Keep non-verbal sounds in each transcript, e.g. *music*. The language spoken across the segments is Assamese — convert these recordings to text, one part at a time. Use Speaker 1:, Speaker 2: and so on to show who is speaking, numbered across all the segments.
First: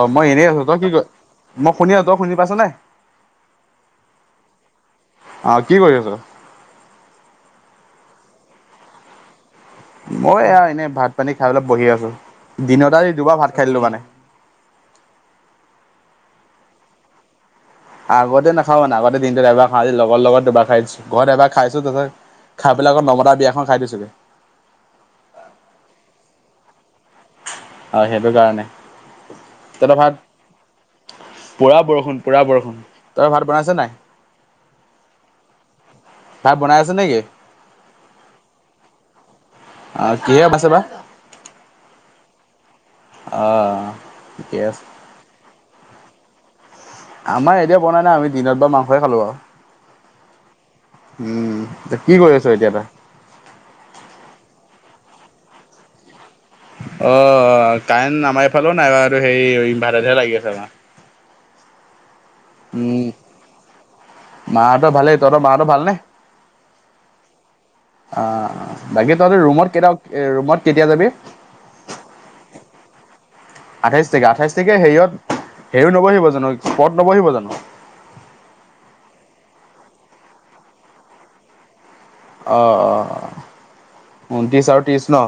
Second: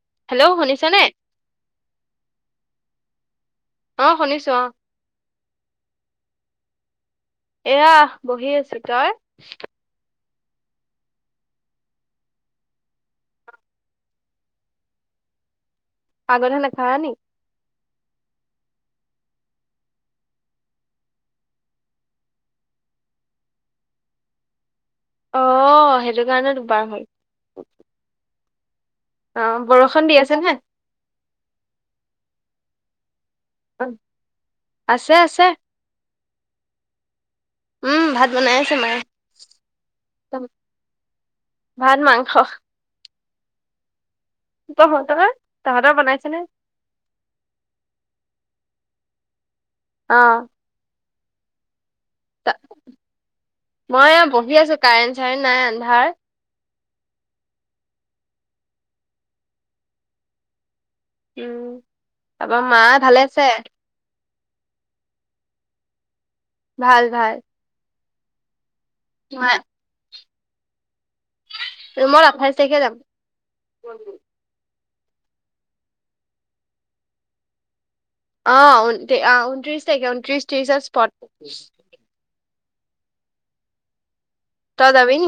Speaker 1: অ মই এনেই
Speaker 2: হেল্ল'
Speaker 1: আছো তই কি ক
Speaker 2: শুনিছানে?
Speaker 1: মই শুনি আছো তই শুনি পাইছ নে
Speaker 2: অ শুনিছো অ
Speaker 1: অ কি কৰিছ আছ
Speaker 2: এয়া বহি আছো তই
Speaker 1: মই আৰু এনে ভাত পানী খাই অল বহি আছো দিনতে দুবাৰ ভাত খাই দিলো মানে
Speaker 2: পাগ ধ খানে খোৱা নি
Speaker 1: আগতে নাখা না আগতে দিনটোত এবাৰ খাওঁ দি লগৰ লগত দুবাৰ খাই দিছো ঘৰত এবাৰ খাইছো তত খাব পেল আত নমতা বিয়াখন খাই দিছঁগৈ
Speaker 2: অঁ সেইটো কাৰণে দুবাৰ হ'ল
Speaker 1: অ সেইটো কাৰণে
Speaker 2: অ
Speaker 1: তহঁতৰ
Speaker 2: বৰষুণ
Speaker 1: ভাত
Speaker 2: দি আছে নে
Speaker 1: পুৰা বৰষুণ পুৰা বৰষুণ তই ভাত বনাইছ নাই
Speaker 2: আছে আছে।
Speaker 1: ভাত বনাই আছে নেকি
Speaker 2: উম ভাত বনাই আছে মায়ে।
Speaker 1: অ কিহে বাইছে বাা
Speaker 2: ভাত মাংস
Speaker 1: অ ঠিকে আছে
Speaker 2: তহঁত তাহাঁতৰ বনাইছে নে
Speaker 1: আমাৰ এতিয়া বনাই নাই আমি দিনত বা মাংসই খালো আৰু
Speaker 2: অ
Speaker 1: উম এতিয়া কি কৰি আছ এতিয়া তই
Speaker 2: মই বহি আছো কাৰেণ্ট চাৰেণ্ট নাই আন্ধাৰ
Speaker 1: অ কাৰেণ্ট আমাৰ এইফালেও নাই বাৰু হেৰি ইনভাৰ্টাৰতহে লাগি আছে আমাৰ
Speaker 2: উম তাৰ পৰা মা
Speaker 1: উম,
Speaker 2: ভালে আছে
Speaker 1: মাহঁতৰ ভালে তহঁতৰ মাহঁতৰ ভাল নে
Speaker 2: ভাল ভাল
Speaker 1: অ বাকী তহঁতি
Speaker 2: মা
Speaker 1: ৰুমত কেইটা ৰুমত কেতিয়া যাবি
Speaker 2: ৰুমত আঠাইছ তাৰিখে যাম
Speaker 1: আঠাইছ তাৰিখে আঠাইছ তাৰিখে হেৰিয়ত হেৰিও নবহিব জানো পত নবহিব জানো
Speaker 2: অ অহ ঊনত্ৰিছ তাৰিখে ঊনত্ৰিশ ত্ৰিছত স্পট
Speaker 1: অ অ অ ঊনত্ৰিছ আৰু
Speaker 2: তই যাবি
Speaker 1: ত্ৰিছ ন
Speaker 2: নি?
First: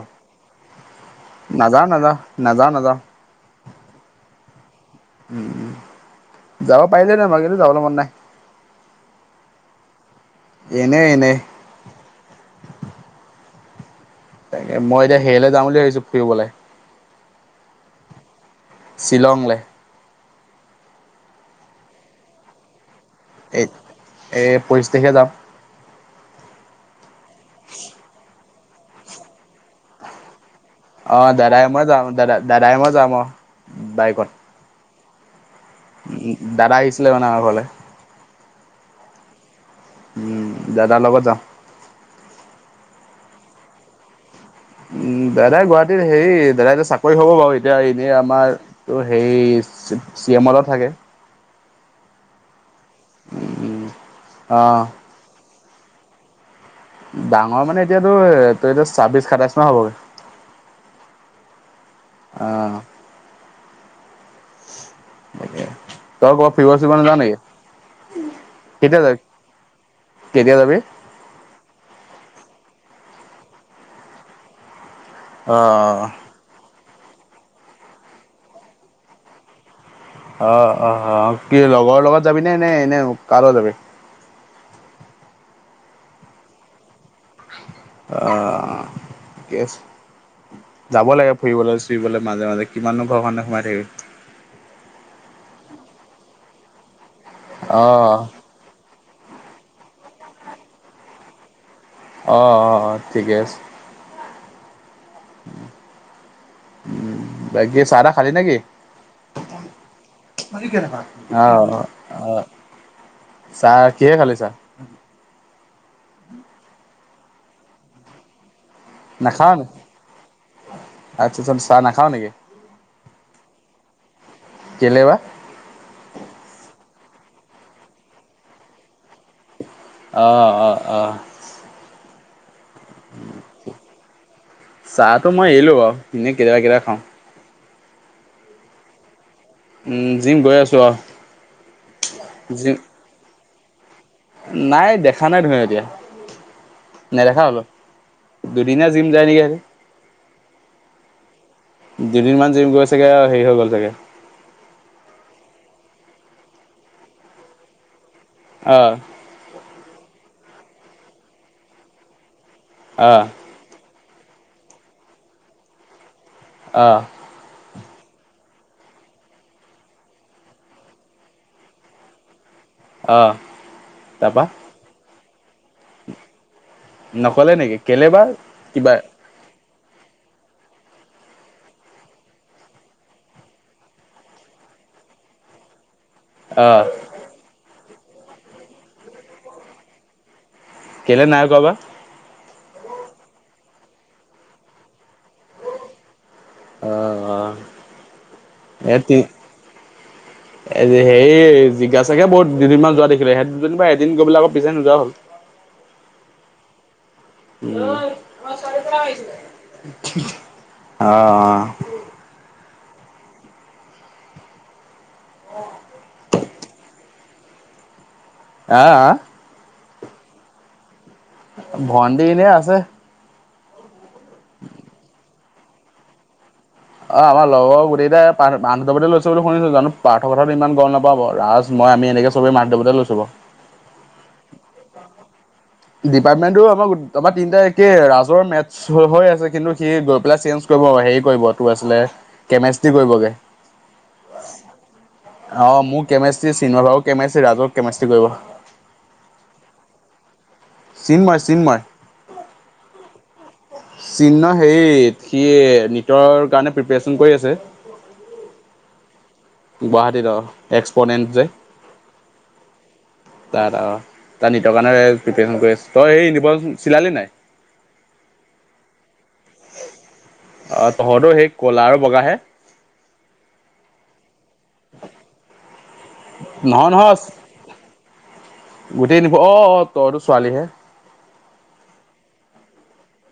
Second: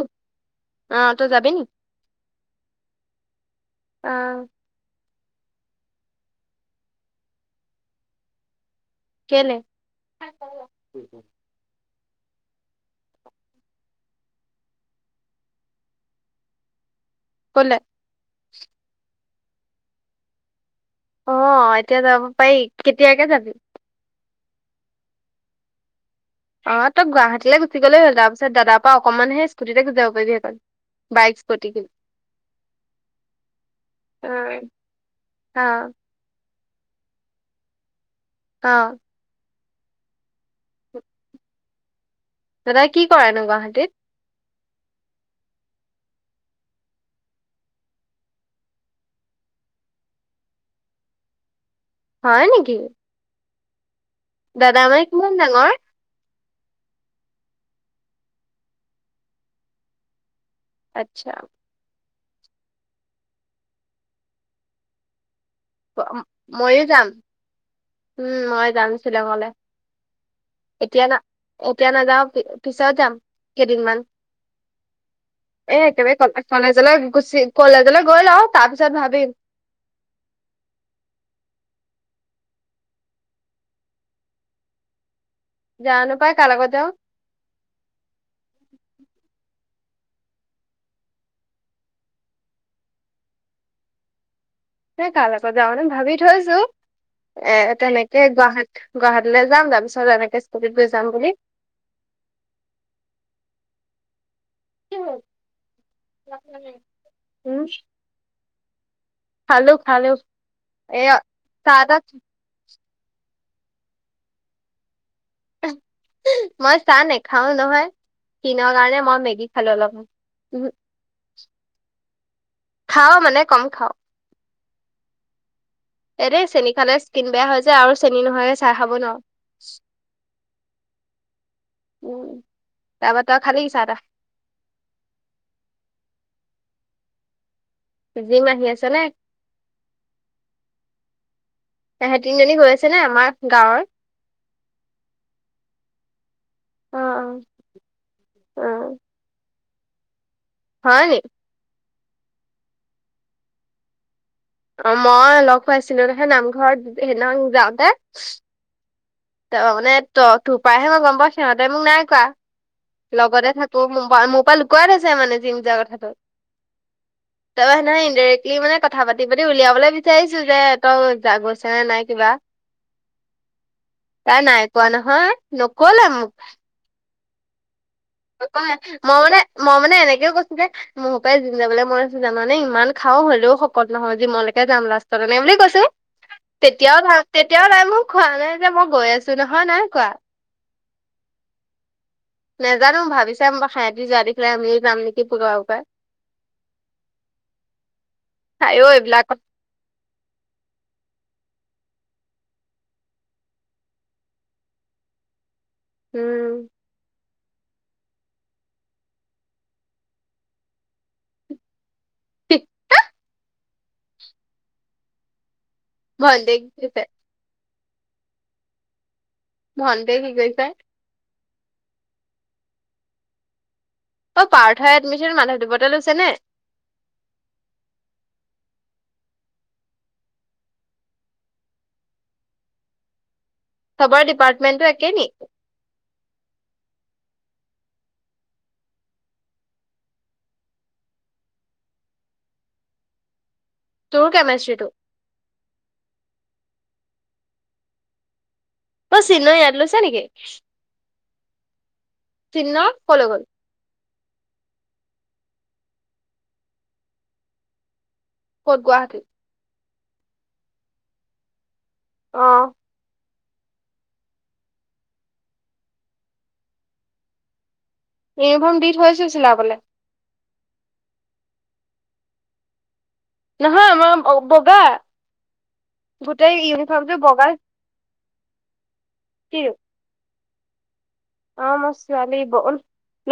Speaker 2: অ তই যাবি নি?
Speaker 1: নাযাও নযাও নাযাও নাযাও
Speaker 2: অ
Speaker 1: উ উ যাব পাৰিলে হেতেন মোৰ কিন্তু যাবলৈ মন নাই
Speaker 2: কেলে
Speaker 1: এনেই এনেই তাকে মই এতিয়া হেৰিলে যাম বুলি ভাবিছো ফুৰিবলে
Speaker 2: ক'লে
Speaker 1: শ্বিলংলে
Speaker 2: অ এতিয়া যাব পাৰি কেতিয়াকে যাবি
Speaker 1: এই এই পঁচিছ তাৰিখে যাম
Speaker 2: অ তই গুৱাহাটীলে গুচি গলেই হ'ল তাৰপিছত দাদাৰ পৰা অকণমানহে স্কুটিতে গুছি যাব পাৰিবি সেইকণ
Speaker 1: অ
Speaker 2: বাইক
Speaker 1: দাদাই
Speaker 2: স্কুটি
Speaker 1: মই
Speaker 2: কিনি
Speaker 1: যাম দাদা দাদাই মই যাম আৰু বাইকত
Speaker 2: অ
Speaker 1: উ দাদা আহিছিলে মানে আমা ঘৰলে
Speaker 2: অ
Speaker 1: উম দাদা লগত যাম
Speaker 2: দাদা কি কৰেনো গুৱাহাটীত
Speaker 1: উম দাদাই গুৱাহাটীত হেৰি দাদাই এতিয়া চাকৰি হ'ব বাৰু এতিয়া এনেই আমাৰ ত সেই চি এম লগত থাকে
Speaker 2: হয় নেকি
Speaker 1: উম
Speaker 2: দাদা মানে কিমান ডাঙৰ
Speaker 1: ডাঙৰ মানে এতিয়াতো তই এইটো ছাব্বিশ সাতাইছ মান হ'বগে
Speaker 2: আচ্ছা
Speaker 1: অ তই কৰবাত ফুৰিব
Speaker 2: ময়ো
Speaker 1: চুৰিব
Speaker 2: যাম
Speaker 1: নাযাও নেকি
Speaker 2: উম মই যাম
Speaker 1: কেতিয়া যাবি
Speaker 2: শ্বিলঙলে
Speaker 1: কেতিয়া যাবি
Speaker 2: এতিয়া না এতিয়া নাযাও পি পিছত যাম কেইদিনমান এ
Speaker 1: অঁ
Speaker 2: একেবাৰে কণ্টেক্ট কলেজলৈ গুচি কলেজলৈ গৈ লও তাৰ পিছত ভাবিম
Speaker 1: অ অ কি লগৰ লগত যাবি নে নে এনে কাৰ লগত যাবি
Speaker 2: জানা পাই কাৰ লগত যাও
Speaker 1: অ ঠিকে আছে যাব লাগে ফুৰিবলে চুৰিবলে মাজে মাজে কিমাননো ঘৰখনতে সোমাই থাকিবি
Speaker 2: নে কাৰ লগত যাও এনে ভাবি থৈছো এ
Speaker 1: অ',
Speaker 2: তেনেকে গুৱাহাট গুৱাহাটীলৈ যাম তাৰপিছত এনেকে স্কুলীত গৈ যাম বুলি
Speaker 1: অ অ অ ঠিকে আছে উ
Speaker 2: উম
Speaker 1: বাক চাহা খালি নেকি
Speaker 2: খালো খালো এয়া চাহ
Speaker 1: আহ
Speaker 2: তাহ
Speaker 1: আহ চাহ কিহে খালি চা
Speaker 2: মই চা নেখাও নহয় কিন কাৰণে
Speaker 1: নাখাৱ
Speaker 2: মেগি
Speaker 1: নি?
Speaker 2: খালে অলপ উ
Speaker 1: আচ্ছা চাহাও নেকি
Speaker 2: খাও মানে কম খাওঁ
Speaker 1: কেলে বাপব
Speaker 2: এ দেই চেনী খালে স্কিন বেয়া হৈ যায় আৰু চেনিী নহয়ে চাই খাব নপব
Speaker 1: অ অ অ
Speaker 2: উ তাৰপৰা তই খালে কিিছা তটা
Speaker 1: চাহ তো মই এিলো বাৰ এনেই কেতিয়াবা কিবা খাওঁ
Speaker 2: জিম আহি আছে নে
Speaker 1: উম, জিম গৈ আছো আৰু।
Speaker 2: এহে তিনজনী গৈ
Speaker 1: জিম
Speaker 2: আছে ন আমাৰ গাঁৱৰ
Speaker 1: নাই দেখা নাই ধুৰি এতিয়া
Speaker 2: অ
Speaker 1: নেদেখা হলো
Speaker 2: অ অ
Speaker 1: দুদিনাীয়া যি জানিৰে
Speaker 2: হয় নি
Speaker 1: দুদিনমান জিম গৈ চাগৈ আৰু হেৰি হৈ গ'ল চাগৈ
Speaker 2: অ মই লগ পাইছিলো নামঘৰত সেইনা যাওঁতে।
Speaker 1: অ
Speaker 2: ত মানে ত তোৰ পৰাহে মই গম পাওঁ সিহঁতে মোক নাই কোৱা
Speaker 1: অ',
Speaker 2: লগতে থাক তোৰ ম মোৰ পৰা লুকুৱাই আছে মানে জিম যোৱা কথাটো
Speaker 1: অঁ
Speaker 2: তাৰ সেনেহয় ইনডাইৰেক্টলি মানে কথা পাতি পাতি উলিয়াবলৈ বিচাৰিছো যে তই জ গৈছে নে নাই কিবা
Speaker 1: অঁ
Speaker 2: তাই নাই কোৱা নহয় নকলে মোক
Speaker 1: নকলে নেকি কেলে বা
Speaker 2: ক
Speaker 1: কিবা
Speaker 2: মই মানে মই মানে এনেকেও কৈছো যে মোৰ পৰাই যিম যাবলৈ মই জানোনে ইমান খাও হলেও শকত নহয় যি মলৈকে যাম লাষ্টতে নাই বুলি কৈছো
Speaker 1: আহ
Speaker 2: তেতিয়াও তেতিয়াও তাই মোক খোৱা নাই যে মই গৈ আছো নহয় নাই কোৱা
Speaker 1: কেলে নাই কৰা বা
Speaker 2: নোজানো ভাবি চাম বাৰ খাহহতি যোৱা দেখিলে আমিয়ে যাম নেকি পাৰ পৰা
Speaker 1: আহ
Speaker 2: তাইও
Speaker 1: অ
Speaker 2: এইবিলাক
Speaker 1: এতিয়া এ হেৰি জিগাছাগে বহুত দুদিনমান যোৱা দেখিলে সেই দুদী বা এদিন গৈবাক আক পিছোই নোযোৱা হল
Speaker 2: উম
Speaker 1: আহ
Speaker 2: ঠিক হা ভন্তিক দিছে
Speaker 1: হা
Speaker 2: ভণ্টি কি কৰিছে
Speaker 1: ভণ্টি এনে আছে
Speaker 2: অ পাৰ্থাই এডমিশ্যন মাধৱ দেৱততে লৈছে নে?
Speaker 1: অ আমাৰ লগৰ গোটেই কেইটাই পান হুণ্ডাবলে লৈছে বুলি শুনিছো জানো পাৰ্থ কথাটো ইমান গম নাপাওঁ ৰাজ মই আমি এনেক চবে মাক দেউতাকো লৈছো বাও
Speaker 2: চবৰে ডিপাৰ্টমেণ্টটো একে নেকি
Speaker 1: ডিপাৰ্টমেন্টো আমাৰ আমাৰ তিনিটা একে ৰাজৰ মেস্ট চৌ হৈ আছে কিন্তু সি গৈ পেলাই চেঞ্জ কৰিব হেৰি কৰিব তোৰ আছিলে কেমেষ্ট্ৰি কৰিব গে
Speaker 2: তোৰ কেমিষ্ট্ৰিটো
Speaker 1: অহ মোৰ কেমেষ্ট্ৰ্ৰী চিন্ময় বাৰু কেমেষ্ট্ৰ্ৰী ৰাজক কেমেষ্ট্ৰী কৰিব
Speaker 2: ঐ চিন্ময় ইয়াত‌ লৈছে নেকি
Speaker 1: চিন্মায় চিন্মায়
Speaker 2: চিন্ময় কলৈ গ'ল
Speaker 1: চিন্ময় হেৰি সি এই নিজৰ কাৰণে প্ৰিপেৰেচন কৰি আছে
Speaker 2: ক'ত গুৱাহাটীত
Speaker 1: গুৱাহাটীত অহ এক্সপ'নেণ্ট যে
Speaker 2: অহ
Speaker 1: তাত আও তাৰ নিটৰ কাৰণে প্ৰিপেচন কৰি আছে তই সেই ইউনিফৰ্ম চিলালি নাই *unintelligible*
Speaker 2: ইউনিফৰ্ম দি থৈছোঁ চিলা বলে
Speaker 1: অঁহ তহঁতৰ সেই ক'লা আৰু বগাহে
Speaker 2: নহয় আমাৰ বগা গোটেই
Speaker 1: নহয়
Speaker 2: ইউনিফৰ্মটো
Speaker 1: নহয়
Speaker 2: বগা
Speaker 1: গোটেই অহ অহ তইতো ছোৱালীহে
Speaker 2: অহ মই ছোৱালী ব-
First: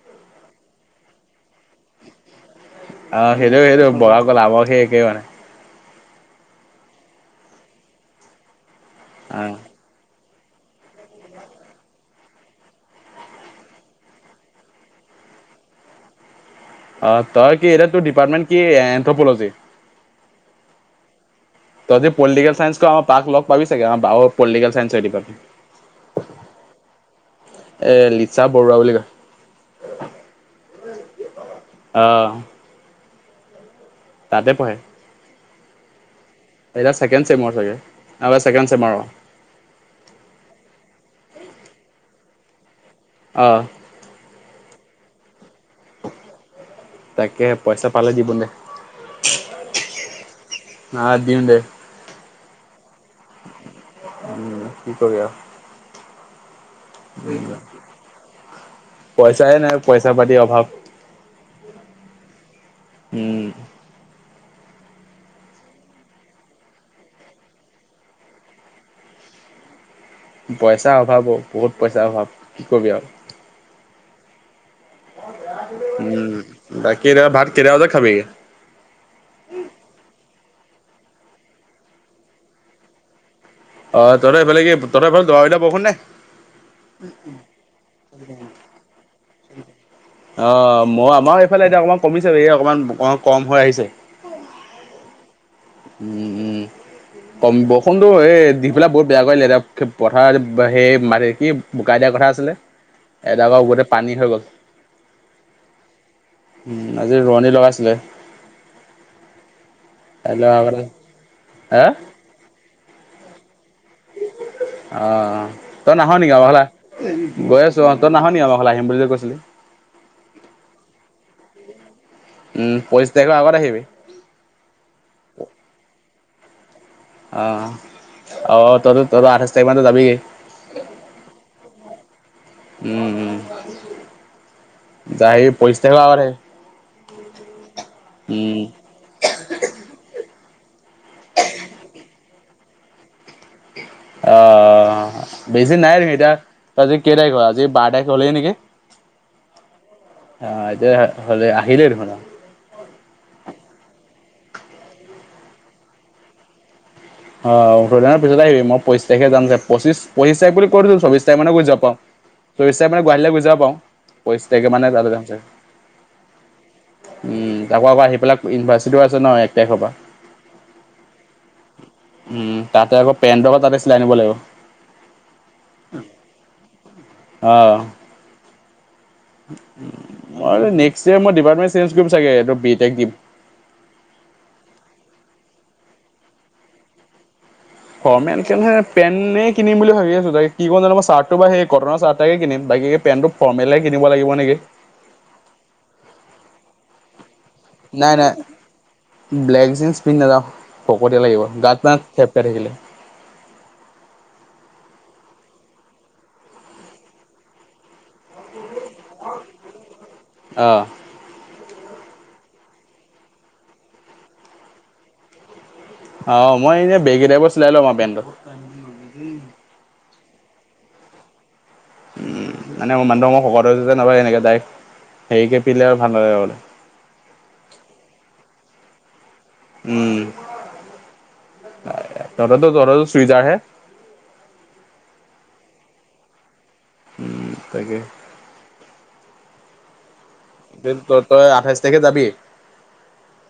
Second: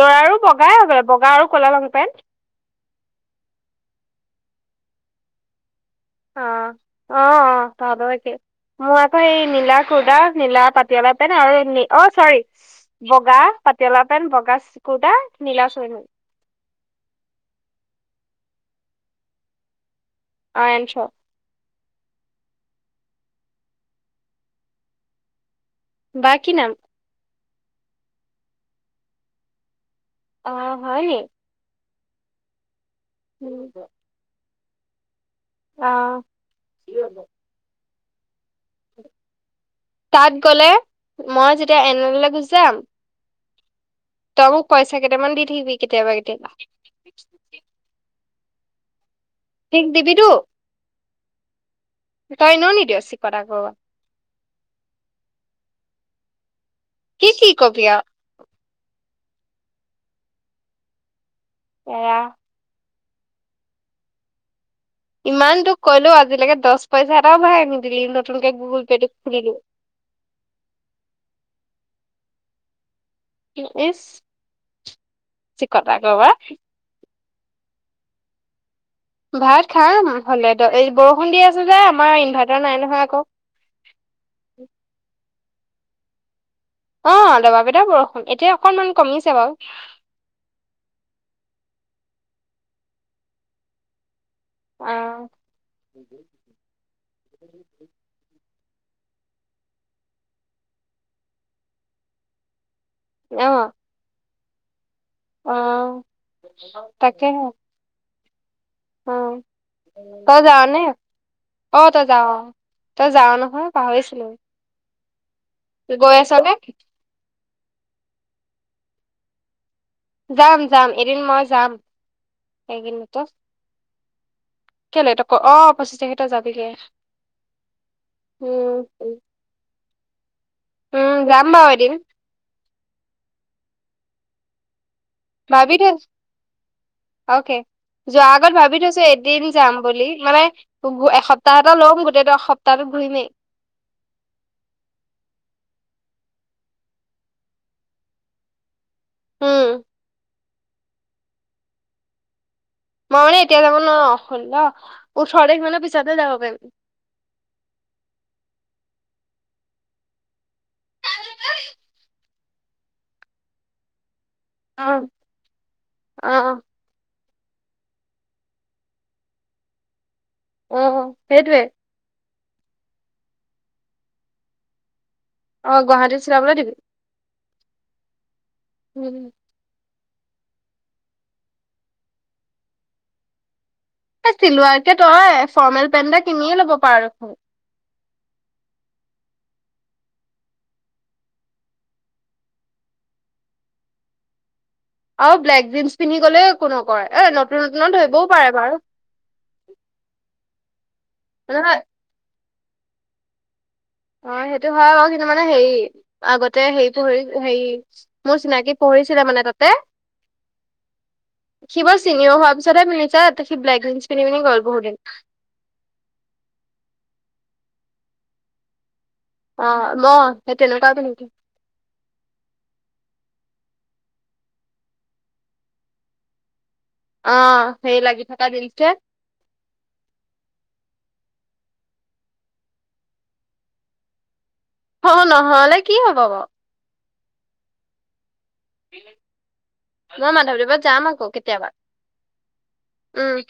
Speaker 2: ল'ৰাৰো বগাই বগা আৰু ক'লা লং পেণ্ট
Speaker 1: অহ সেইটো সেইটো বগা- কলা আমাৰো সেই একে মানে
Speaker 2: অহ অহ তহতৰো একে মোৰ আকৌ
Speaker 1: অ
Speaker 2: এই নীলা কুৰ্তা নীলা পাটিয়ালা পেন্ট আৰু অহ চৰি বগা পাটিয়ালা পেণ্ট বগা কুৰ্তা নীলা চুইনো
Speaker 1: অহ তই কি এতিয়া তোৰ ডিপাৰ্টমেণ্ট কি এনথ্ৰপলজি
Speaker 2: অহ এনথ্ৰ
Speaker 1: তহঁদি পলিটিকেল চায়েন্সটো আমাৰ বাক লগ পাবি চাগে আমাৰ বায়ো পলিটিকেল চাইন্সে ডিপাৰ্টমেণ্ট
Speaker 2: বাৰ কি নাম
Speaker 1: এ লিজা বৰুৱা বুলি কয়
Speaker 2: অহ হয় নি
Speaker 1: অহ
Speaker 2: উম ক
Speaker 1: তাতে পঢ়ে
Speaker 2: অহ
Speaker 1: এতিয়া ছেকেণ্ড চেমৰ হয় চাগে আৰু ছেকেণ্ড চেমৰ অ
Speaker 2: তাত গ'লে মই যেতিয়া এনললে গুচি যাম
Speaker 1: অঁহ
Speaker 2: তই মোক পইচা কেইটামান দি থাকিবি কেতিয়াবা কেতিয়াবা
Speaker 1: তাকে পইচা পালে দিব নে
Speaker 2: ঠিক দিবি টো
Speaker 1: নহয় দিম দে
Speaker 2: তই এনেও নিদিয় চিকতা ঘৰুৱা
Speaker 1: উম কি কৰি আও
Speaker 2: কি কি কবি আও
Speaker 1: পইচাই নাই পইচা পাতিৰ অভাৱ
Speaker 2: এয়া।
Speaker 1: উম।
Speaker 2: ইমান তোক কলো আজিলৈকে দছ পইচা এটাও ভৰাই নিদিলি নতুনকে গুগুল পে'টো খুলিলো।
Speaker 1: পইচাৰ অভাৱ অ বহুত পইচাৰ অভাৱ কি কবি আৰু।
Speaker 2: টো ইচ চিকতা কৰবাৰ।
Speaker 1: উম বাকী ৰা ভাত কেইটা বজাত খাবিগে?
Speaker 2: ভাত খাম হ'লেতো এই বৰষুণ দি আছোঁ যে আমাৰ ইনভাৰ্টাৰ নাই নহয় আকৌ।
Speaker 1: অ তহতৰ ফালে কি তহতৰ ফালে দবাপিটা বৰষুন নে?
Speaker 2: অ দবা পিটা বৰষুণ এতিয়া অকনমান কমিছে বাৰু।
Speaker 1: অ মই আমাৰ এইফালে এতিয়া অকমান কমিছে এই অকণমান অ কম হৈ আহিছে।
Speaker 2: আ।
Speaker 1: উম উম কম বৰষুণটো এই দি বোলা বহুত বেয়া কৰিলে এতিয়া ফি পথাৰ বা সেই মাটি কি বোকা দিয়া কথা আছিলে। এটা
Speaker 2: অ
Speaker 1: ভাগবতে পানী হৈ গ'ল।
Speaker 2: অ
Speaker 1: উম আজি
Speaker 2: তাকেহে
Speaker 1: ৰোৱনী লগাইছিলে।
Speaker 2: অ তই
Speaker 1: কাইলৈ
Speaker 2: যাৱানে?
Speaker 1: আগতে হে
Speaker 2: অ তই যা অ। তই যাও নহয় পাহৰিছিলো।
Speaker 1: অ তই নাহ
Speaker 2: গৈ আছ
Speaker 1: নেকি আমাৰ
Speaker 2: নে
Speaker 1: ফালে? গৈ আছো অহঁ ত নাহ নেকি আমাৰ ঘৰলৈ আহিম বুলি যে কৈছিলি?
Speaker 2: যাম যাম এদিন মই যাম,
Speaker 1: উম পঁচিছ
Speaker 2: এদিনটো।
Speaker 1: তাৰিখৰ আগত আহিবি
Speaker 2: কেলে তক অঁ পঁচিছ তাৰিখে ত‌ই যাবিগে।
Speaker 1: অহ, অ
Speaker 2: উম
Speaker 1: তই ত তই আঠাইছ তাৰিখ মান যাবিগি।
Speaker 2: উম যাম বাৰু এদিন।
Speaker 1: উম উম। আহি
Speaker 2: ভাবি
Speaker 1: পঁচিছ তাৰিখৰ
Speaker 2: থৈছো,
Speaker 1: আগত আহিবি
Speaker 2: অকে যোৱা আগত
Speaker 1: উম
Speaker 2: ভাবি থৈছো এদ দিন যাম বুলি মানে গো এসপ্তাহ এটা লম গোটেই এসপ্তাহত ঘূৰিমেই।
Speaker 1: অ। অ বেছি নাই নি এতিয়া আজি কেই তাৰিখ হয় আজি বাৰ তাৰিখ হলে নেকি?
Speaker 2: উম।
Speaker 1: আ এতিয়া হ হলে আহিলেই দেখুন।
Speaker 2: মই মানে এতিয়া যাব নোৱাৰ, ষোল্ল ওঠৰ তাৰিখমানৰ পিছতে যাব পাৰিম।
Speaker 1: অ ওঠৰ দিনৰ পিছতে আহিবি, মই পচিছ তাৰিখে যাম যে, পচিছ পচিছ তাৰিখ বুলি কত গল চৌবিশ তাৰিখ মানত গৈ যা পাওঁ, চৌবিশ তাৰিখ মানত গুৱাহাটীলৈ গৈ যা পাওঁ। পঁচিছ তাৰিখ
Speaker 2: অ
Speaker 1: মানে
Speaker 2: অ
Speaker 1: *unintelligible* উম তাৰপৰা আকৌ আহি পেলাই ইউনিভাৰ্চিটিও আছে ন এক তাৰিখৰ পৰা।
Speaker 2: অ সেইটোৱে।
Speaker 1: উম তাতে আকৌ পেণ্টৰ তাতে চিলাই নিব লাগিব।
Speaker 2: অ গুৱাহাটীত চিলাবলৈ দিবি।
Speaker 1: অ।
Speaker 2: উ উম।
Speaker 1: উম মই বাৰু নেক্সট য়েৰ মই দিবা নোৱাৰোঁ চেনজ কৰিম চাগে এইটো বি টেক দিম।
Speaker 2: এই চিলোৱাৰকে তই ফৰ্মেল পেণ্ট এটা কিনিয়ে ল'ব পাৰ দেখোন।
Speaker 1: ফৰ্মেলকে নহয় পেননে কিনিম বুলি ভাবি আছো ত কি ক জানো মই চাৰ্টো বা সেই কটনৰ চাৰ্টাকে কিনিম বাকী পেনটো ফৰ্মেলাই কিনিব লাগিব নেকি?
Speaker 2: আৰু ব্লেক জিনচ পিন্ধি গ'লে একো নকৰে, এ নতুন নতুনত
Speaker 1: নাই নাই
Speaker 2: ধৰিবও পাৰে বাৰু।
Speaker 1: ব্লেক জিন্স পিন্ধি নাযাও ভকতীয়া লাগিব গাত
Speaker 2: নহয়
Speaker 1: পানাত থেপ খাই থাকিলে
Speaker 2: অ সেইটো হয় বাও কিন্তু মানে হেৰি আগতে হেৰি পু হেৰি মোৰ চিনাকী পঢ়িছিলে মানে তাতে
Speaker 1: অ
Speaker 2: সি বাও চিনিও হোৱাৰ পিছতহে পিন্ধিছে ত সি ব্লেক জিন্স পিন্ধি পিনি গল বহু দিন
Speaker 1: অ মই এনে ব্লেকেই টাইপৰ চিলাই লম আও পেণ্টটো
Speaker 2: অ ম সেই তেনেকোৱাতে নেকি
Speaker 1: উম মানে মোৰ মানুহটো ম শকত হৈ গৈছো যে এনেকে ডাইৰেক্ট হেৰিকে পিন্ধিলে আৰু ভাল নালাগিব মানে
Speaker 2: অ সেই লাগি থকা দিনকেইটাত
Speaker 1: উম তহঁততো তহঁততো চুইজাৰ হে
Speaker 2: অ নহ'লে কি হ'ব বাও
Speaker 1: তাকে
Speaker 2: মই মাধৱদেৱত
Speaker 1: তই
Speaker 2: যাম আকৌ
Speaker 1: তই
Speaker 2: কেতিয়াবা
Speaker 1: আঠাইছ তাৰিখে যাবি
Speaker 2: উম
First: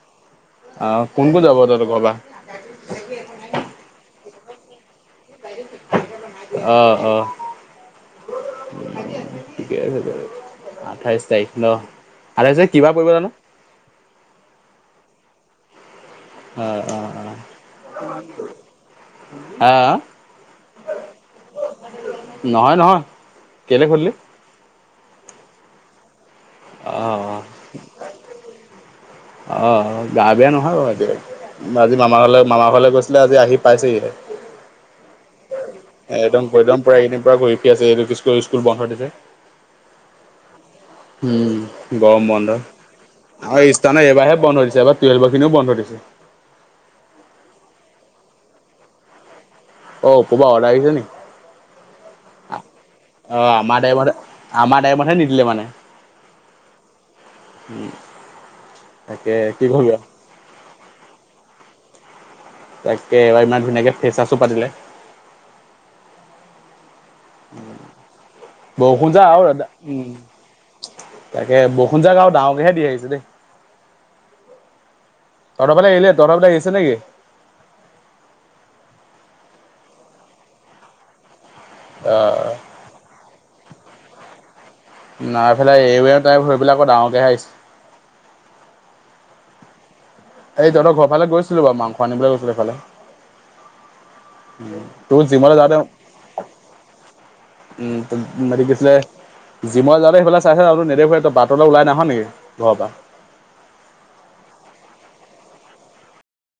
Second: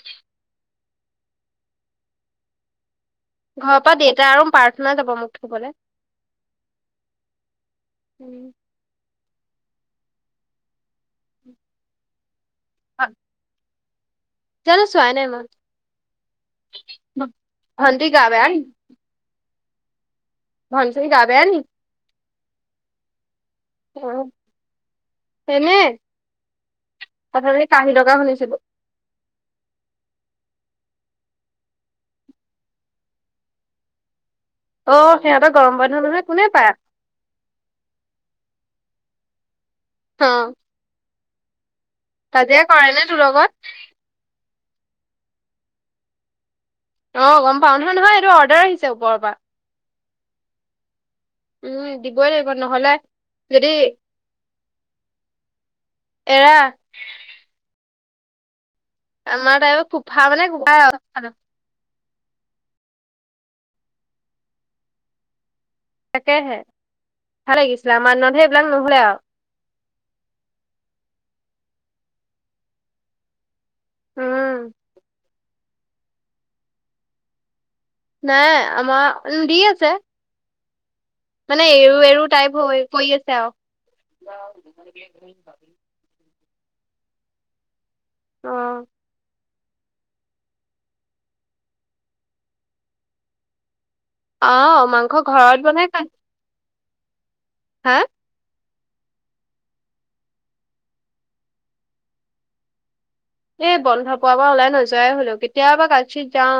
Speaker 1: অ কোন কোন যাব তহঁত ঘৰৰ পৰা
Speaker 2: ঘৰৰ পৰা দেউতা আৰু প্ৰাৰ্থনা যাব মোক থবলে
Speaker 1: অহ অ ঠিকে আছে আঠাইশ তাৰিখ ন আঠাইশ তাৰিখ কিবা পৰিব জানো
Speaker 2: জানো চোৱাই নাই মই
Speaker 1: অ'
Speaker 2: ভণ্টিৰ গা বেয়া
Speaker 1: অহ
Speaker 2: ভণ্টিৰ গা বেয়া নি
Speaker 1: নহয় নহয় কেলে
Speaker 2: অ
Speaker 1: সুধিলি?
Speaker 2: এনেই
Speaker 1: অহ
Speaker 2: শুনিছিলো
Speaker 1: অহ অ গা বেয়া নহয় বাও এতিয়া আজি মামাৰ ঘৰলৈ মামাৰ ঘৰলৈ গৈছিলে আজি আহি পাইছেহি
Speaker 2: অ সিহঁতৰ গৰম বন্ধ নহয় কোনে পায়
Speaker 1: একদম
Speaker 2: আও
Speaker 1: পুৰা এইকেইদিন পুৰা ঘূৰি ফুৰি আছে এইটো স্কুল স্কুল বন্ধ দিছে
Speaker 2: অ
Speaker 1: উম গৰম বন্ধ
Speaker 2: কাজিয়া কৰে নে তোৰ লগত
Speaker 1: আৰু ইষ্টানে এইবাৰহে বন্ধ দিছে এবাৰ টুৱেলভৰ খিনিও বন্ধ দিছে
Speaker 2: অ গম পাও নহয় নহয় এইটো অৰ্ডাৰ আহিছে ওপৰৰ পৰা
Speaker 1: অ ওপৰ পা অৰ্ডাৰ আহিছে নেকি
Speaker 2: উম, দিবই লাগিব নহ'লে
Speaker 1: অ
Speaker 2: যদি
Speaker 1: আমাৰ টাইমতে আমাৰ টাইমতহে নিদিলে মানে
Speaker 2: এৰা
Speaker 1: হম
Speaker 2: আমাৰ টাইমত কোফা মানে কোফাই আও
Speaker 1: তাকে এবাৰ ইমান ধুনীয়াকে ফেচাৰ্চো পাতিলে
Speaker 2: তাকেহে ভাল লাগিছিলে আমাৰ দিনতহে এইবিলাক নহ'লে আও
Speaker 1: খাও দাদা উম তাকে বৰষুণ জাক আও ডাঙৰকেহে দি আহিছে দেই
Speaker 2: উম
Speaker 1: তহঁতফালে এৰিলে তহঁতৰফাল এৰিছে নেকি
Speaker 2: নাই আমাৰ উম দি আছে মানে এৰু এৰু টাইপ
Speaker 1: অহ
Speaker 2: হৈ কৰি আছে আও অ
Speaker 1: নাই এফালে এৰু এৰু টাইপ হৈ পেলাই আকৌ ডাঙৰকেহে আহিছে
Speaker 2: অ
Speaker 1: আজি তহঁতৰ ঘৰফালে গৈছিলো বাও মাংস আনিবলৈ গৈছিলো সেফালে
Speaker 2: অ', মাংস
Speaker 1: তোৰ জিমলে
Speaker 2: ঘৰত
Speaker 1: যাওতে
Speaker 2: বনাই খা হা
Speaker 1: উম *unintelligible* জীমলে যাওঁতে সেইফালে চাই চাই যাওঁ তোক নেদেখুৱে, ত বাটলে উলাই নাহ নেকি ঘৰৰ পৰা?
Speaker 2: এই বন্ধ পোৱাৰ পৰা ওলাই নাযোৱাই হলোঁ, কেতিয়াবা কাৎচিৎ যাওঁ।